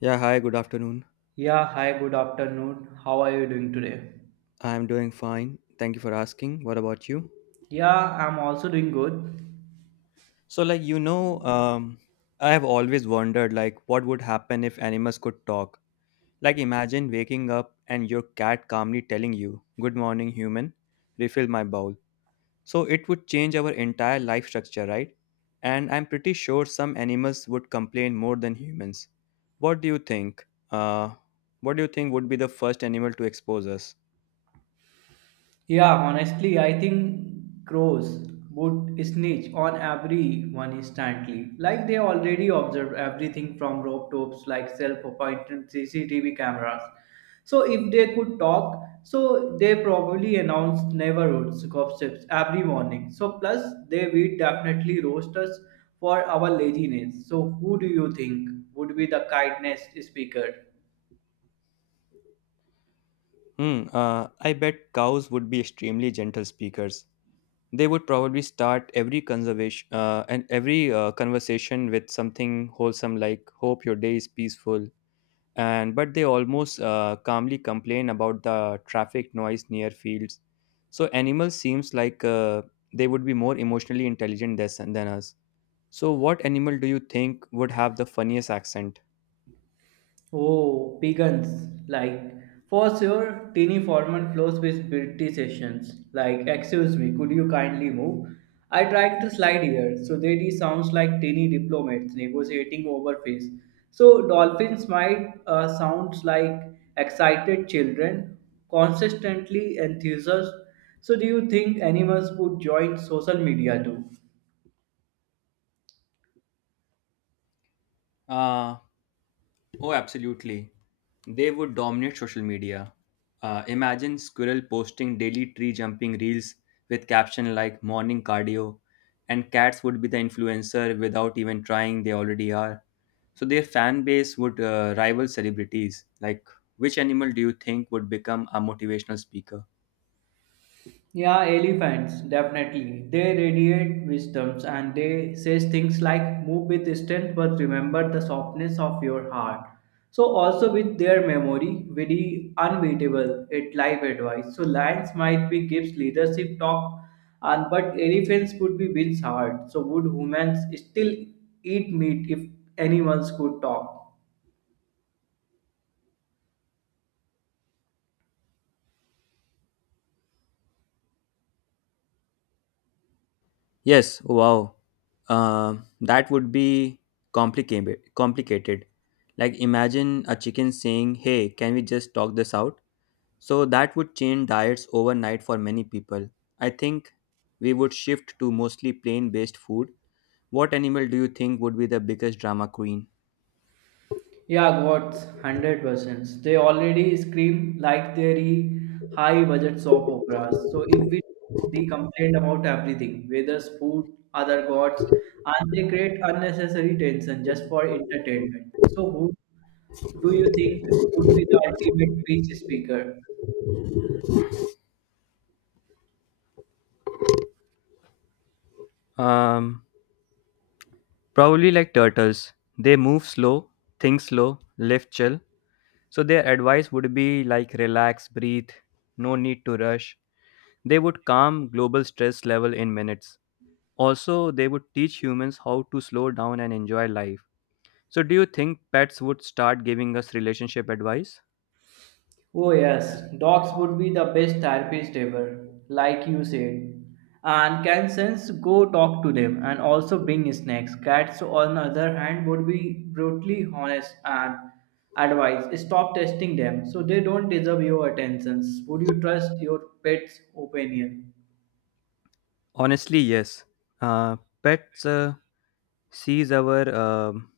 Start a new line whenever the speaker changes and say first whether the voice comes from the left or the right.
left: Yeah, hi, good afternoon.
right: Yeah, hi, good afternoon. How are you doing today?
left: I'm doing fine. Thank you for asking. What about you?
right: Yeah, I'm also doing good.
left: So, like, you know, um, I have always wondered, like, what would happen if animals could talk? Like, imagine waking up and your cat calmly telling you, good morning, human, refill my bowl. So, it would change our entire life structure, right? And I'm pretty sure some animals would complain more than humans. What do you think? What do you think would be the first animal to expose us?
right: Yeah, honestly, I think crows would snitch on everyone instantly. Like they already observe everything from rope tops like self-appointed CCTV cameras. If they could talk, so they probably announce neighborhoods gossips every morning. So plus they will definitely roast us for our laziness. So who do you think would be the kindness speaker?
left: I bet cows would be extremely gentle speakers. They would probably start every conservation and every conversation with something wholesome like "Hope your day is peaceful." And but they almost calmly complain about the traffic noise near fields. So animals seems like they would be more emotionally intelligent than us. So what animal do you think would have the funniest accent?
right: Oh, pagans. Like, for sure, Tini Forman flows with beauty sessions. Like, excuse me, could you kindly move? I tried to slide here, so that he sounds like tiny diplomats negotiating over face. So dolphins might sounds like excited children, consistently enthusiasts. So, do you think animals would join social media too?
left: Uh, oh, absolutely. They would dominate social media. Imagine Squirrel posting daily tree jumping reels with caption like morning cardio, and cats would be the influencer without even trying, they already are. So their fan base would rival celebrities. Like, which animal do you think would become a motivational speaker?
right: Yeah, elephants, definitely. They radiate wisdoms and they says things like move with strength but remember the softness of your heart. So also with their memory, very unbeatable at life advice. So lions might be gives leadership talk and but elephants would be wins hard. So would humans still eat meat if animals could talk?
left: Yes, wow. That would be Complicated. Like imagine a chicken saying, "Hey, can we just talk this out?" So that would change diets overnight for many people. I think we would shift to mostly plain based food. What animal do you think would be the biggest drama queen?
right: Yeah, what's 100%. They already scream like they're high budget soap operas. So if we they complain about everything, whether food, other gods, and they create unnecessary tension just for entertainment. So who do you think would be the ultimate peace speaker?
left: Um, Probably like turtles. They move slow, think slow, live chill. So their advice would be like relax, breathe, no need to rush. They would calm global stress level in minutes. Also, they would teach humans how to slow down and enjoy life. So do you think pets would start giving us relationship advice?
right: Oh, yes, dogs would be the best therapist ever, like you said. And can sense go talk to them and also bring snacks. Cats, on the other hand, would be brutally honest and advise stop testing them so they don't deserve your attentions. Would you trust your pet's opinion?
left: Honestly, yes. Uh, pets uh, sees our um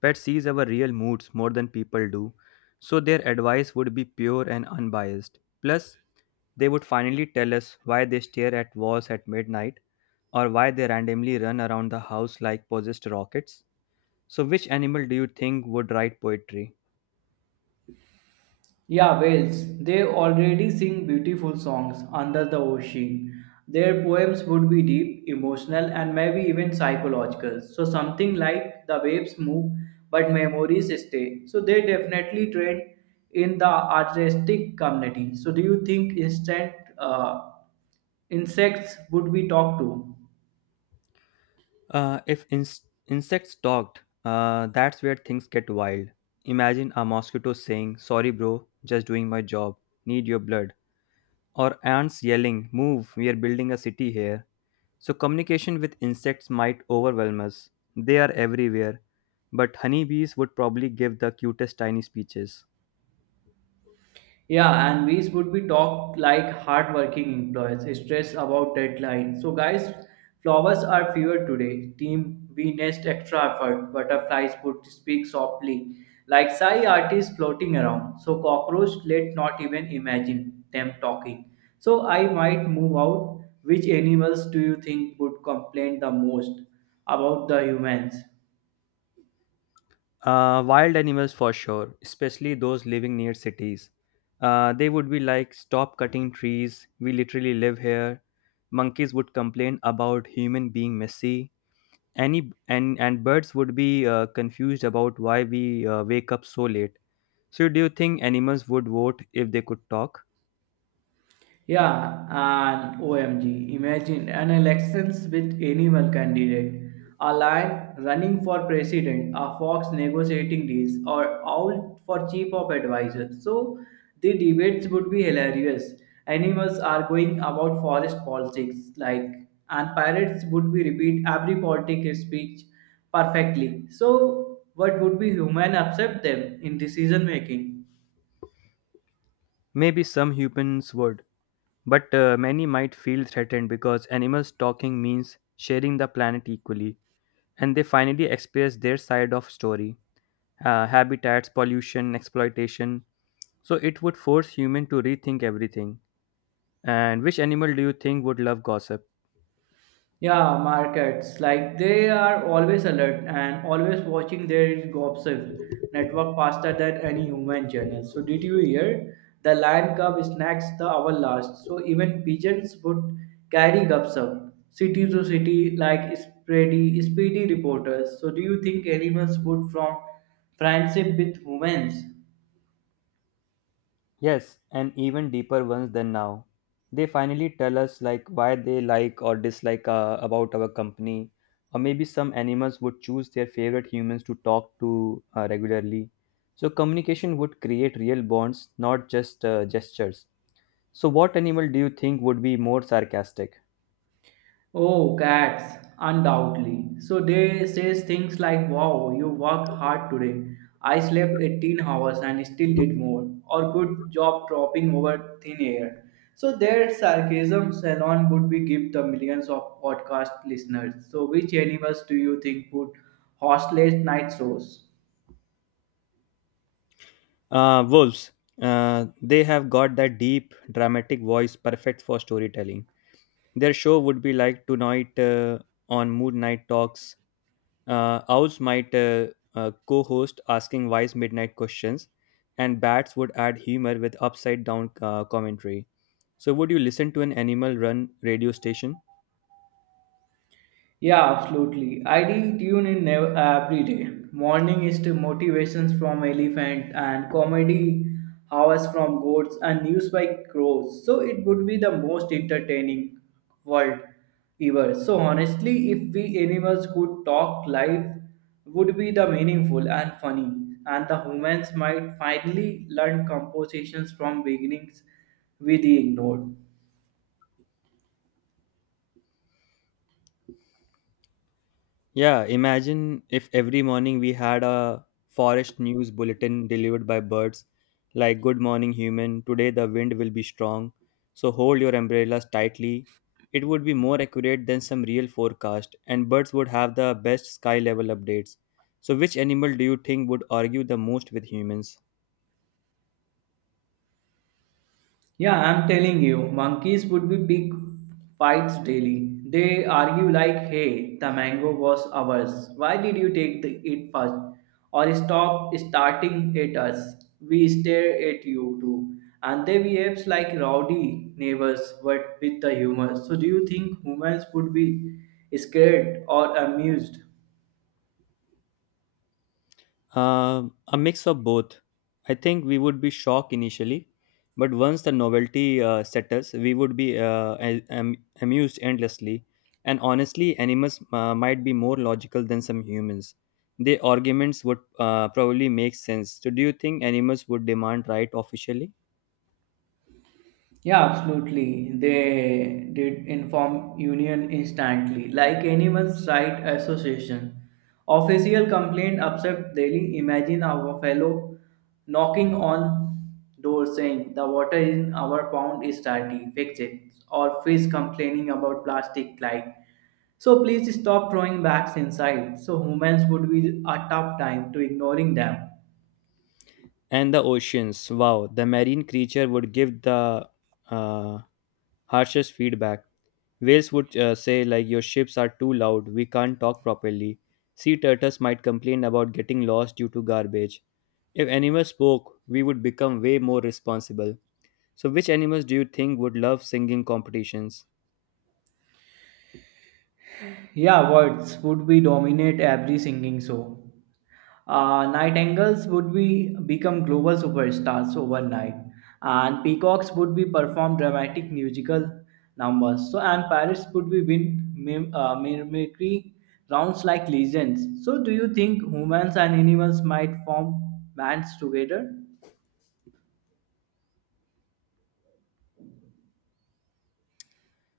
left: pet sees our real moods more than people do, so their advice would be pure and unbiased. Plus, they would finally tell us why they stare at walls at midnight or why they randomly run around the house like possessed rockets. So, which animal do you think would write poetry?
right: Yeah, whales. They already sing beautiful songs under the ocean. Their poems would be deep, emotional, and maybe even psychological. So, something like the waves move, but memories stay. So, they definitely trend in the artistic community. So, do you think instant insects would be talked to?
left: If ins- insects talked, that's where things get wild. Imagine a mosquito saying, "Sorry, bro, just doing my job. Need your blood." Or ants yelling, move, we are building a city here. So, communication with insects might overwhelm us. They are everywhere, but honeybees would probably give the cutest tiny speeches.
right: Yeah, and we would be talked like hardworking employees, stress about deadline. So, guys, flowers are fewer today. Team, we nest extra effort. Butterflies would speak softly, like sigh artists floating around. So, cockroach, let not even imagine them talking. So, I might move out. Which animals do you think would complain the most about the humans?
left: Wild animals for sure, especially those living near cities. They would be like, stop cutting trees, we literally live here. Monkeys would complain about human being messy. Any and birds would be confused about why we wake up so late. So do you think animals would vote if they could talk?
right: Yeah, and OMG, imagine an elections with animal candidate, a lion running for president, a fox negotiating deals, or owl for chief of advisors. So the debates would be hilarious. Animals are going about forest politics, like, and pirates would be repeat every politic speech perfectly. So what would be human accept them in decision making?
left: Maybe some humans would, but many might feel threatened because animals talking means sharing the planet equally, and they finally express their side of story, habitats pollution exploitation. So it would force human to rethink everything. And which animal do you think would love gossip?
right: Yeah, markets. Like they are always alert and always watching their gossip network faster than any human journal. So did you hear? The lion cub snacks the hour last. So even pigeons would carry gossip city to city like speedy reporters. So do you think animals would form friendship with humans?
left: Yes, and even deeper ones than now. They finally tell us like why they like or dislike about our company, or maybe some animals would choose their favorite humans to talk to regularly. So communication would create real bonds, not just gestures. So what animal do you think would be more sarcastic?
right: Oh, cats, undoubtedly. So they says things like, wow, you worked hard today. I slept 18 hours and still did more. Or good job dropping over thin air. So their sarcasm salon would be give the millions of podcast listeners. So which animals do you think would host late night shows?
left: Wolves. They have got that deep, dramatic voice, perfect for storytelling. Their show would be like tonight on Moon Night Talks. Owls might co host asking wise midnight questions, and bats would add humor with upside down commentary. So, would you listen to an animal run radio station?
right: Yeah, absolutely. Tune in every day. Morning is to motivations from elephant and comedy hours from goats and news by crows. So it would be the most entertaining world ever. So honestly, if we animals could talk, life would be the meaningful and funny. And the humans might finally learn compositions from beginnings we ignored.
left: Yeah, imagine if every morning we had a forest news bulletin delivered by birds like good morning human, today the wind will be strong, so hold your umbrellas tightly. It would be more accurate than some real forecast and birds would have the best sky level updates. So which animal do you think would argue the most with humans?
right: Yeah, I'm telling you, monkeys would be big fights daily. They argue like, hey, the mango was ours. Why did you take it first? Or stop starting at us. We stare at you too. And they behave like rowdy neighbors, but with the humor. So do you think humans would be scared or amused?
left: A mix of both. I think we would be shocked initially, but once the novelty settles, we would be amused endlessly. And honestly, animals might be more logical than some humans. Their arguments would probably make sense. So, do you think animals would demand right officially?
right: Yeah, absolutely. They did inform union instantly, like anyone's right association. Official complaint upset daily. Imagine our fellow knocking on door saying the water in our pond is dirty, fix it. Or fish complaining about plastic light. So please stop throwing bags inside. So humans would be a tough time to ignoring them.
left: And the oceans. Wow, the marine creature would give the uh, harshest feedback. Whales would say, like, your ships are too loud, we can't talk properly. Sea turtles might complain about getting lost due to garbage. If animals spoke, we would become way more responsible. So, which animals do you think would love singing competitions?
right: Yeah, words would be dominate every singing show. Nightingales would be become global superstars overnight, and peacocks would be perform dramatic musical numbers. So and parrots would be win mimicry rounds like legends. So do you think humans and animals might form bands together?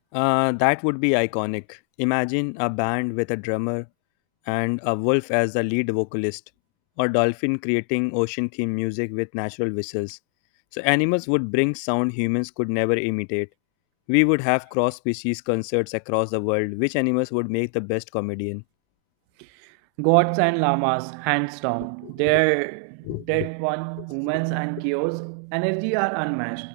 left: That would be iconic. Imagine a band with a drummer and a wolf as the lead vocalist, or dolphin creating ocean themed music with natural whistles. So, animals would bring sound humans could never imitate. We would have cross species concerts across the world. Which animals would make the best comedian?
right: Gods and lamas, hands down. Their that one, humans and chaos, energy are unmatched.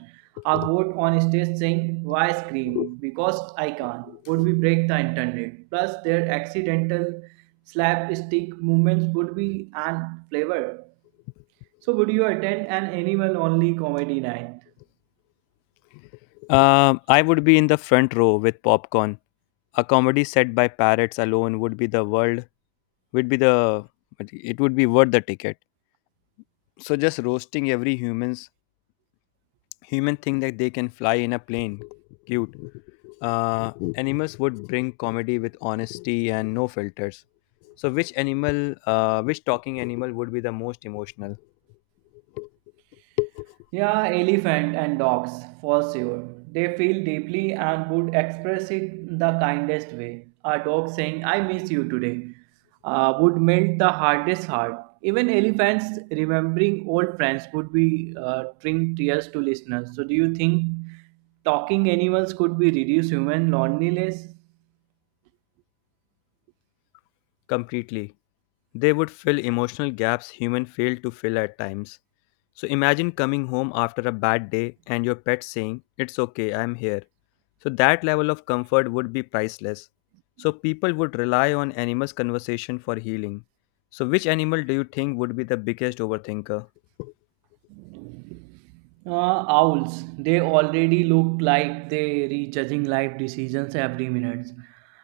right: A goat on stage saying, why scream? Because I can't, would be break the internet. Plus, their accidental slapstick movements would be an flavor. So, would you attend an animal only comedy night?
left: I would be in the front row with popcorn. A comedy set by parrots alone would be the world would be the but it would be worth the ticket. So just roasting every human thing that they can fly in a plane. Cute. Animals would bring comedy with honesty and no filters. So which animal which talking animal would be the most emotional?
right: Yeah, elephant and dogs, for sure. They feel deeply and would express it the kindest way. A dog saying, I miss you today, would melt the hardest heart. Even elephants remembering old friends would be bring tears to listeners. So, do you think talking animals could be reduce human loneliness?
left: Completely. They would fill emotional gaps humans fail to fill at times. So imagine coming home after a bad day and your pet saying, it's okay, I'm here. So that level of comfort would be priceless. So people would rely on animals' conversation for healing. So which animal do you think would be the biggest overthinker?
right: Owls, they already look like they rejudging life decisions every minute.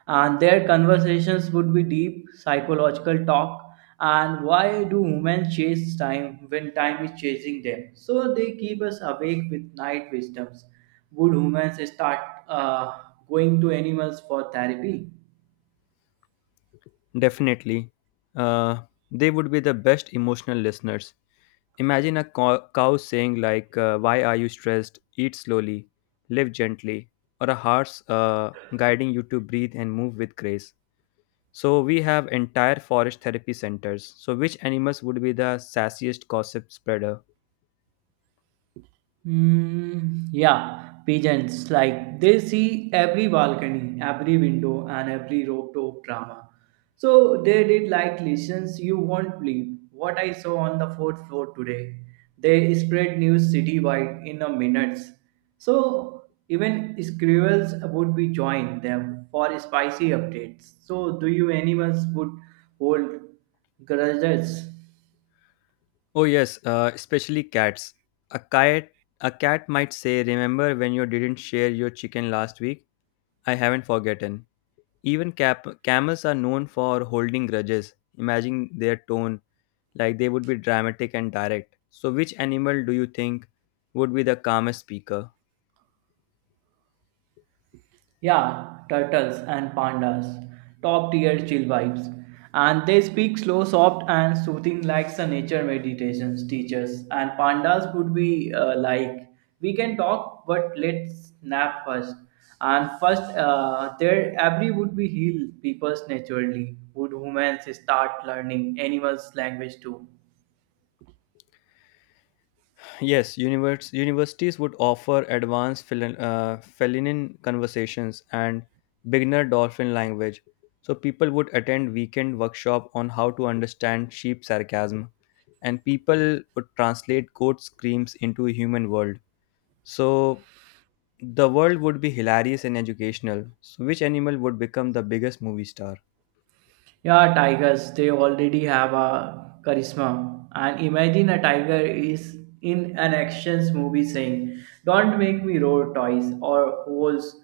right: And their conversations would be deep psychological talk. And why do humans chase time when time is chasing them? So they keep us awake with night wisdoms. Would humans start uh, going to animals for therapy?
left: Definitely. Uh, they would be the best emotional listeners. Imagine a cow saying like, "Why are you stressed? Eat slowly, live gently," or a horse guiding you to breathe and move with grace. So we have entire forest therapy centers. So which animals would be the sassiest gossip spreader?
right: Mm, yeah, pigeons. Like they see every balcony, every window, and every rooftop drama. So they did like listens. You won't believe what I saw on the fourth floor today. They spread news citywide in a minutes. So even squirrels would be join them for spicy updates. So do you animals would hold grudges?
left: Oh yes, especially cats. A cat, a cat might say, "Remember when you didn't share your chicken last week? I haven't forgotten." Even camels are known for holding grudges. Imagine their tone, like they would be dramatic and direct. So, which animal do you think would be the calmest speaker?
right: Yeah, turtles and pandas. Top tier chill vibes. And they speak slow, soft, and soothing like the nature meditations teachers. And pandas would be like, we can talk, but let's nap first. And first, their every would be heal people's naturally. Would humans start learning animals' language too?
left: Yes, universities would offer advanced feline conversations and beginner dolphin language. So, people would attend weekend workshop on how to understand sheep sarcasm, and people would translate goat screams into human world. So, the world would be hilarious and educational. So, which animal would become the biggest movie star?
right: Yeah, tigers, they already have a charisma. And imagine a tiger is in an actions movie saying, don't make me roar toys or holes,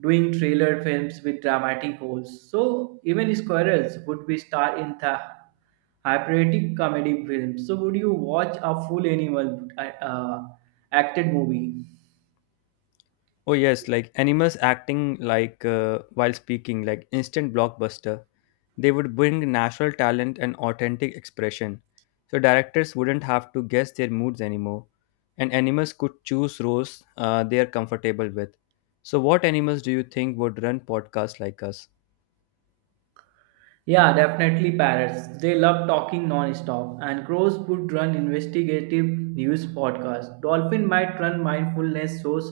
right: doing trailer films with dramatic holes. So even squirrels would be star in the hyperiotic comedy film. So would you watch a full animal acted movie?
left: Oh, yes, like animals acting like while speaking, like instant blockbuster. They would bring natural talent and authentic expression. So, directors wouldn't have to guess their moods anymore. And animals could choose roles they are comfortable with. So, what animals do you think would run podcasts like us?
right: Yeah, definitely parrots. They love talking non-stop, and crows would run investigative news podcasts. Dolphin might run mindfulness shows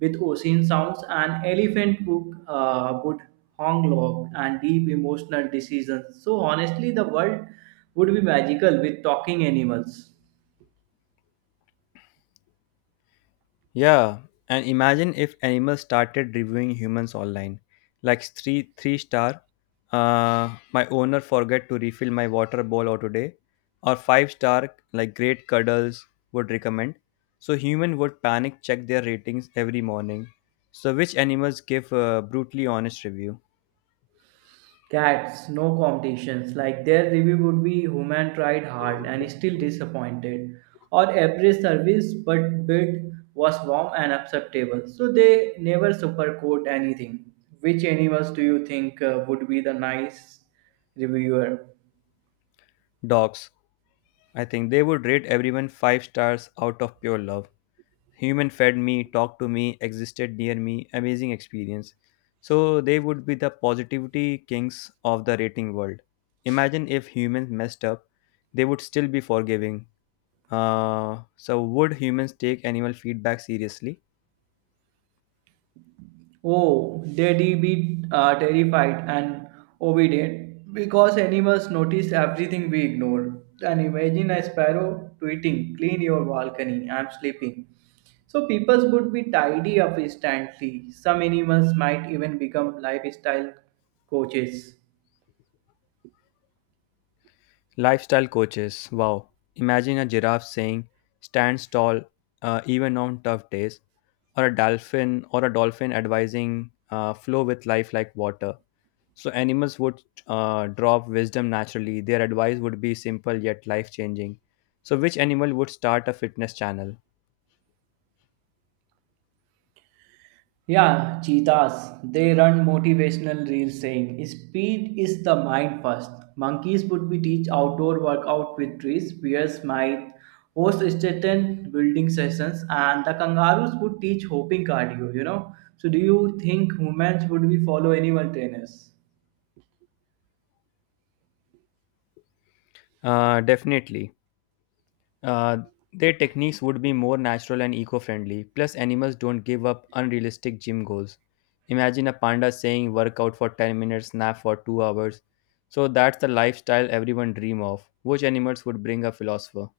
right: with ocean sounds, and elephant would honk log and deep emotional decisions. So honestly, the world would be magical with talking animals.
left: Yeah, and imagine if animals started reviewing humans online, like three star. My owner forget to refill my water bowl today, or five-star like great cuddles would recommend. So human would panic check their ratings every morning. So which animals give a brutally honest review?
right: Cats, no competitions. Like their review would be human tried hard and still disappointed. Or average service but bid was warm and acceptable. So they never supercode anything. Which animals do you think would be the nice reviewer?
left: Dogs. I think they would rate everyone five stars out of pure love. Human fed me talked to me existed near me amazing experience, so they would be the positivity kings of the rating world. Imagine if humans messed up, they would still be forgiving. So would humans take animal feedback seriously?
right: Oh, Daddy be terrified and obedient because animals notice everything we ignore. And imagine a sparrow tweeting, clean your balcony, I'm sleeping. So people would be tidy up instantly. Some animals might even become lifestyle coaches.
left: Lifestyle coaches, wow. Imagine a giraffe saying stand tall, even on tough days, or a dolphin advising flow with life like water. So animals would drop wisdom naturally. Their advice would be simple yet life changing. So which animal would start a fitness channel?
right: Yeah, cheetahs. They run motivational reels saying, speed is the mind first. Monkeys would be teach outdoor workout with trees, bears might host strength building sessions, and the kangaroos would teach hopping cardio, you know. So do you think humans would be follow animal trainers?
left: Definitely. Uh, their techniques would be more natural and eco friendly. Plus, animals don't give up unrealistic gym goals. Imagine a panda saying work out for 10 minutes, nap for 2 hours. So that's the lifestyle everyone dream of. Which animals would bring a philosopher?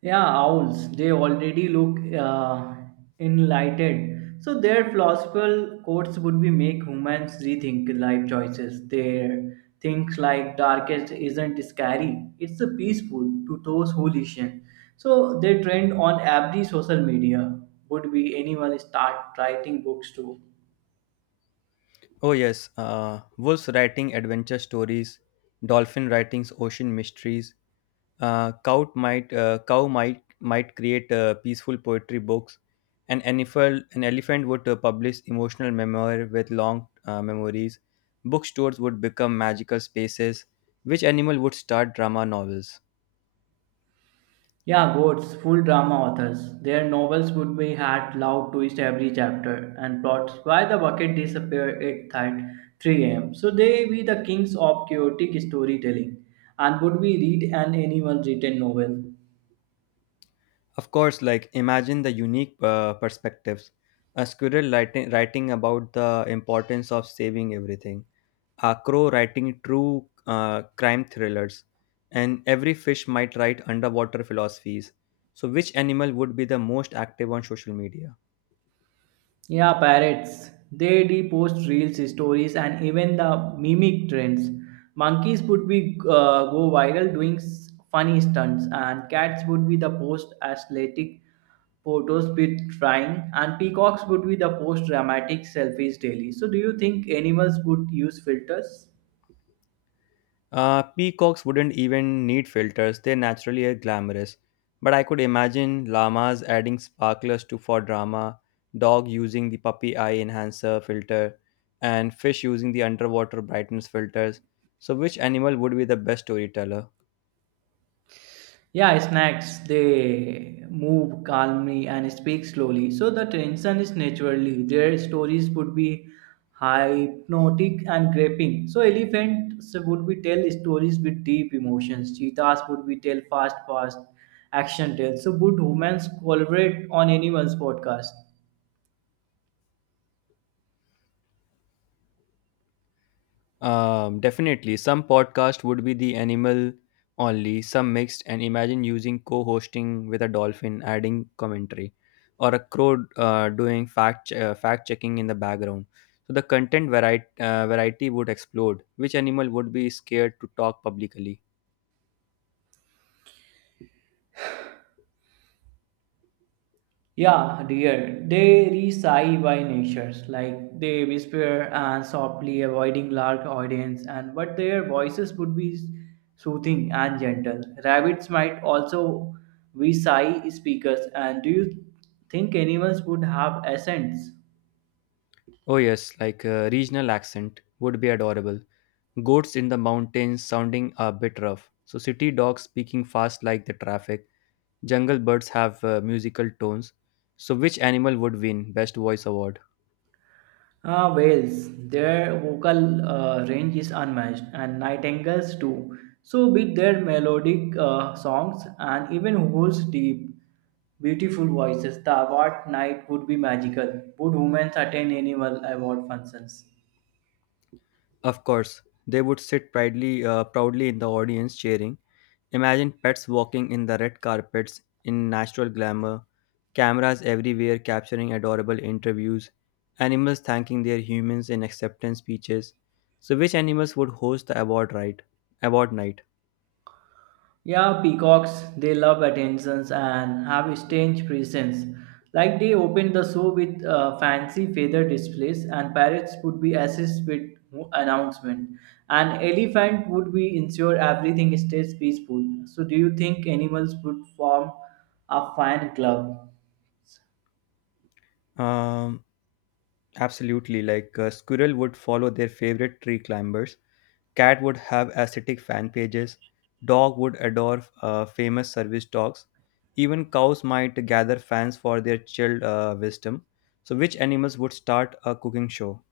right: Yeah, owls, they already look enlightened. So their philosophical quotes would be make humans rethink life choices. Their things like darkest isn't scary. It's a peaceful to those who listen. So they trend on every social media. Would be anyone start writing books too.
left: Oh yes, wolves writing adventure stories, dolphin writing ocean mysteries, cow might create peaceful poetry books. An elephant would publish emotional memoir with long memories. Bookstores would become magical spaces. Which animal would start drama novels?
right: Yeah, goats, full drama authors. Their novels would be had loud twist every chapter and plots why the bucket disappeared at 3 a.m. So they be the kings of chaotic storytelling and would we read an anyone's written novel.
left: Of course, like imagine the unique perspectives. A squirrel writing about the importance of saving everything. Acro writing true crime thrillers, and every fish might write underwater philosophies. So, which animal would be the most active on social media?
right: Yeah, parrots. They repost reels, stories, and even the mimic trends. Monkeys would be go viral doing funny stunts, and cats would be the post athletic photos with trying and peacocks would be the post dramatic selfies daily. So do you think animals would use filters?
left: Peacocks wouldn't even need filters, they naturally are glamorous. But I could imagine llamas adding sparklers to for drama, dog using the puppy eye enhancer filter, and fish using the underwater brightness filters. So, which animal would be the best storyteller?
right: Yeah, snakes, they move calmly and speak slowly so the tension is naturally their stories would be hypnotic and gripping. So elephants would be tell stories with deep emotions, cheetahs would be tell fast action tales. So would humans collaborate on animals podcast?
left: Definitely. Some podcast would be the animal only, some mixed, and imagine using co hosting with a dolphin adding commentary or a crow doing fact, fact checking in the background. So the content variety would explode. Which animal would be scared to talk publicly?
right: Yeah, dear. They reside by natures, like they whisper and softly avoiding large audience, and but their voices would be soothing and gentle. Rabbits might also be sigh speakers, and do you think animals would have essence?
left: Oh, yes, like a regional accent would be adorable. Goats in the mountains sounding a bit rough. So city dogs speaking fast like the traffic. Jungle birds have musical tones. So which animal would win best voice award?
right: Whales, their vocal range is unmatched, and nightingales too. So, with their melodic songs and even whales' deep, beautiful voices, the award night would be magical. Would humans attend annual award functions?
left: Of course, they would sit proudly in the audience cheering. Imagine pets walking in the red carpets in natural glamour, cameras everywhere capturing adorable interviews, animals thanking their humans in acceptance speeches. So which animals would host the award night?
right: Yeah, peacocks, they love attentions and have a strange presence. Like they opened the show with fancy feather displays, and parrots would be assist with announcement. An elephant would be ensure everything stays peaceful. So, do you think animals would form a fan club?
left: Um Absolutely, like a squirrel would follow their favorite tree climbers, cat would have aesthetic fan pages, dog would adore famous service dogs, even cows might gather fans for their chilled wisdom. So, which animals would start a cooking show?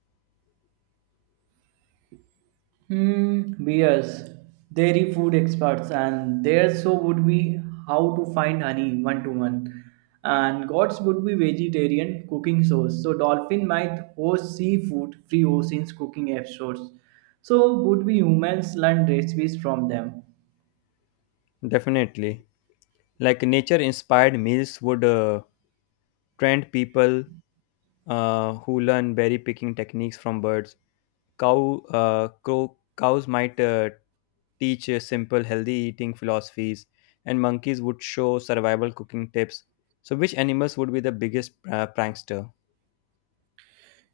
right: Hmm, bears. Dairy food experts, and their so would be how to find honey one to one. And gods would be vegetarian cooking shows. So dolphin might host seafood free oceans cooking episodes. So would be humans learn recipes from them.
left: Definitely, like nature-inspired meals would trend people who learn berry picking techniques from birds. Cows might teach simple healthy eating philosophies, and monkeys would show survival cooking tips. So which animals would be the biggest prankster?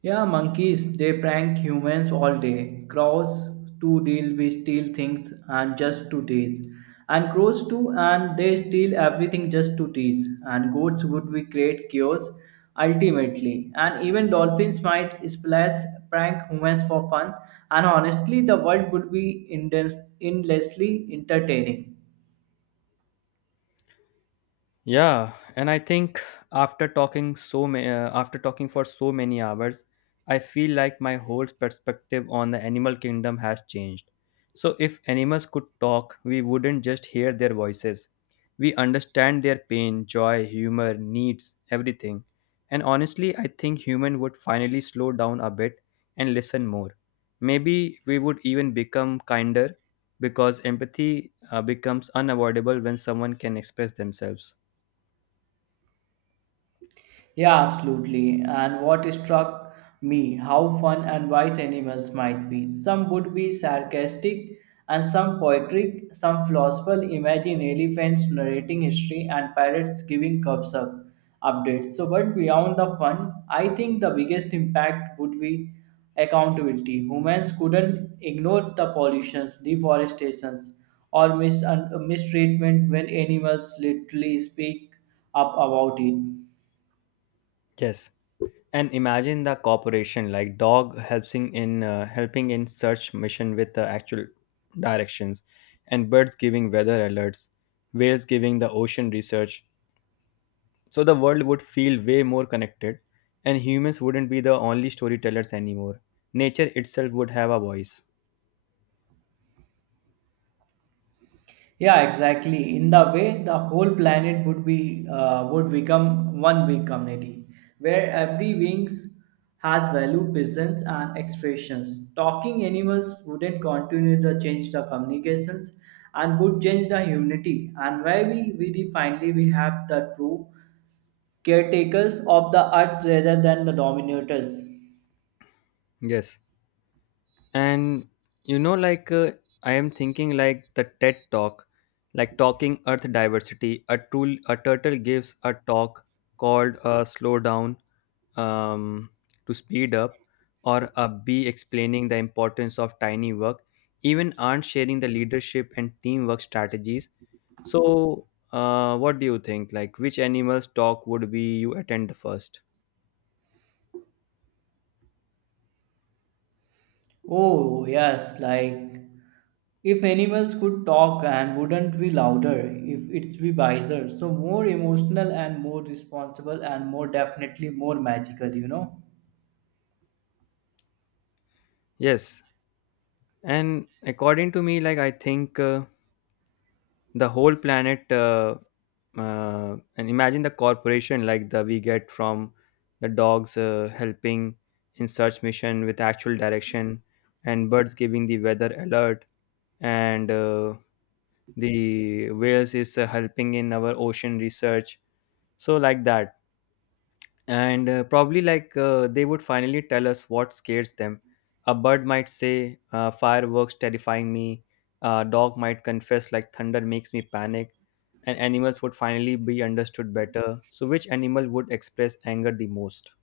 right: Yeah, monkeys, they prank humans all day. Crows to deal, we steal things and just to tease. And crows too, and they steal everything just to tease. And goats would we create chaos ultimately. And even dolphins might splash prank humans for fun. And honestly, the world would be endlessly entertaining.
left: Yeah, and I think after talking for so many hours, I feel like my whole perspective on the animal kingdom has changed. So if animals could talk, we wouldn't just hear their voices. We understand their pain, joy, humor, needs, everything. And honestly, I think human would finally slow down a bit and listen more. Maybe we would even become kinder because empathy becomes unavoidable when someone can express themselves.
right: Yeah, absolutely. And what struck me how fun and wise animals might be. Some would be sarcastic and some poetic, some philosophical. Imagine elephants narrating history and parrots giving cups up updates. So, but beyond the fun, I think the biggest impact would be accountability. Humans couldn't ignore the pollutions, deforestations, or mistreatment when animals literally speak up about it.
left: Yes, and imagine the cooperation like dog helping in search mission with the actual directions, and birds giving weather alerts, whales giving the ocean research. So the world would feel way more connected, and humans wouldn't be the only storytellers anymore. Nature itself would have a voice.
right: Yeah, exactly. In the way, the whole planet would be would become one big community where every wings has value, presence, and expressions. Talking animals wouldn't continue to change the communications and would change the humanity. And where we really finally we have the true caretakers of the earth rather than the dominators.
left: Yes, and you know like uh, I am thinking like the TED talk, like talking earth diversity, a tool, a turtle gives a talk called slow down, um, to speed up, or a bee explaining the importance of tiny work, even aren't sharing the leadership and teamwork strategies. So what do you think, like which animals talk would be you attend the first?
right: Oh, yes, like if animals could talk and wouldn't be louder, if it's be wiser, so more emotional and more responsible and more definitely more magical, you know.
left: Yes, and according to me, like I think the whole planet and imagine the corporation like the we get from the dogs helping in search mission with actual direction, and birds giving the weather alert, and the whales is helping in our ocean research. So like that, and probably like they would finally tell us what scares them. A bird might say, fireworks terrifying me. A dog might confess like thunder makes me panic, and animals would finally be understood better. So which animal would express anger the most?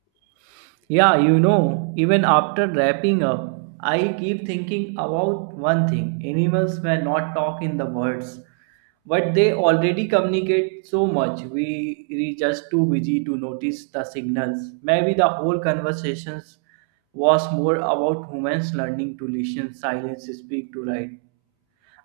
right: Yeah, you know, even after wrapping up, I keep thinking about one thing. Animals may not talk in the words, but they already communicate so much. We are just too busy to notice the signals. Maybe the whole conversations was more about humans learning to listen, silence, speak to write.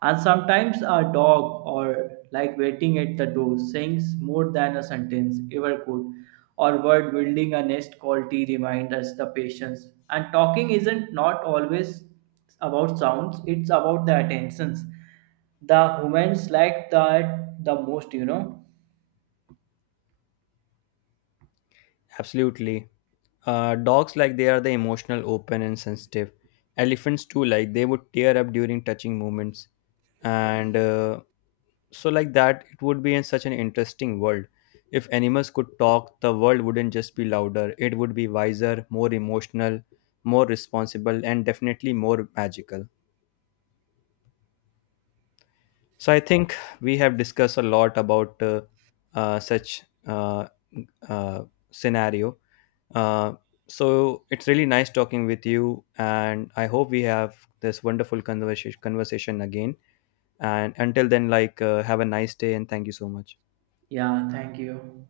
right: And sometimes a dog or like waiting at the door sings more than a sentence ever could, or word building a nest quality remind us the patience. And talking isn't not always about sounds, it's about the attentions. The humans like that the most, you know.
left: Absolutely, dogs, like they are the emotional open and sensitive. Elephants too, like they would tear up during touching moments, and so, like that, it would be in such an interesting world. If animals could talk, the world wouldn't just be louder, it would be wiser, more emotional, more responsible, and definitely more magical. So, I think we have discussed a lot about such uh, scenario. Uh, so, it's really nice talking with you, and I hope we have this wonderful conversation again. And until then, like, have a nice day, and thank you so much.
right: Yeah, thank you.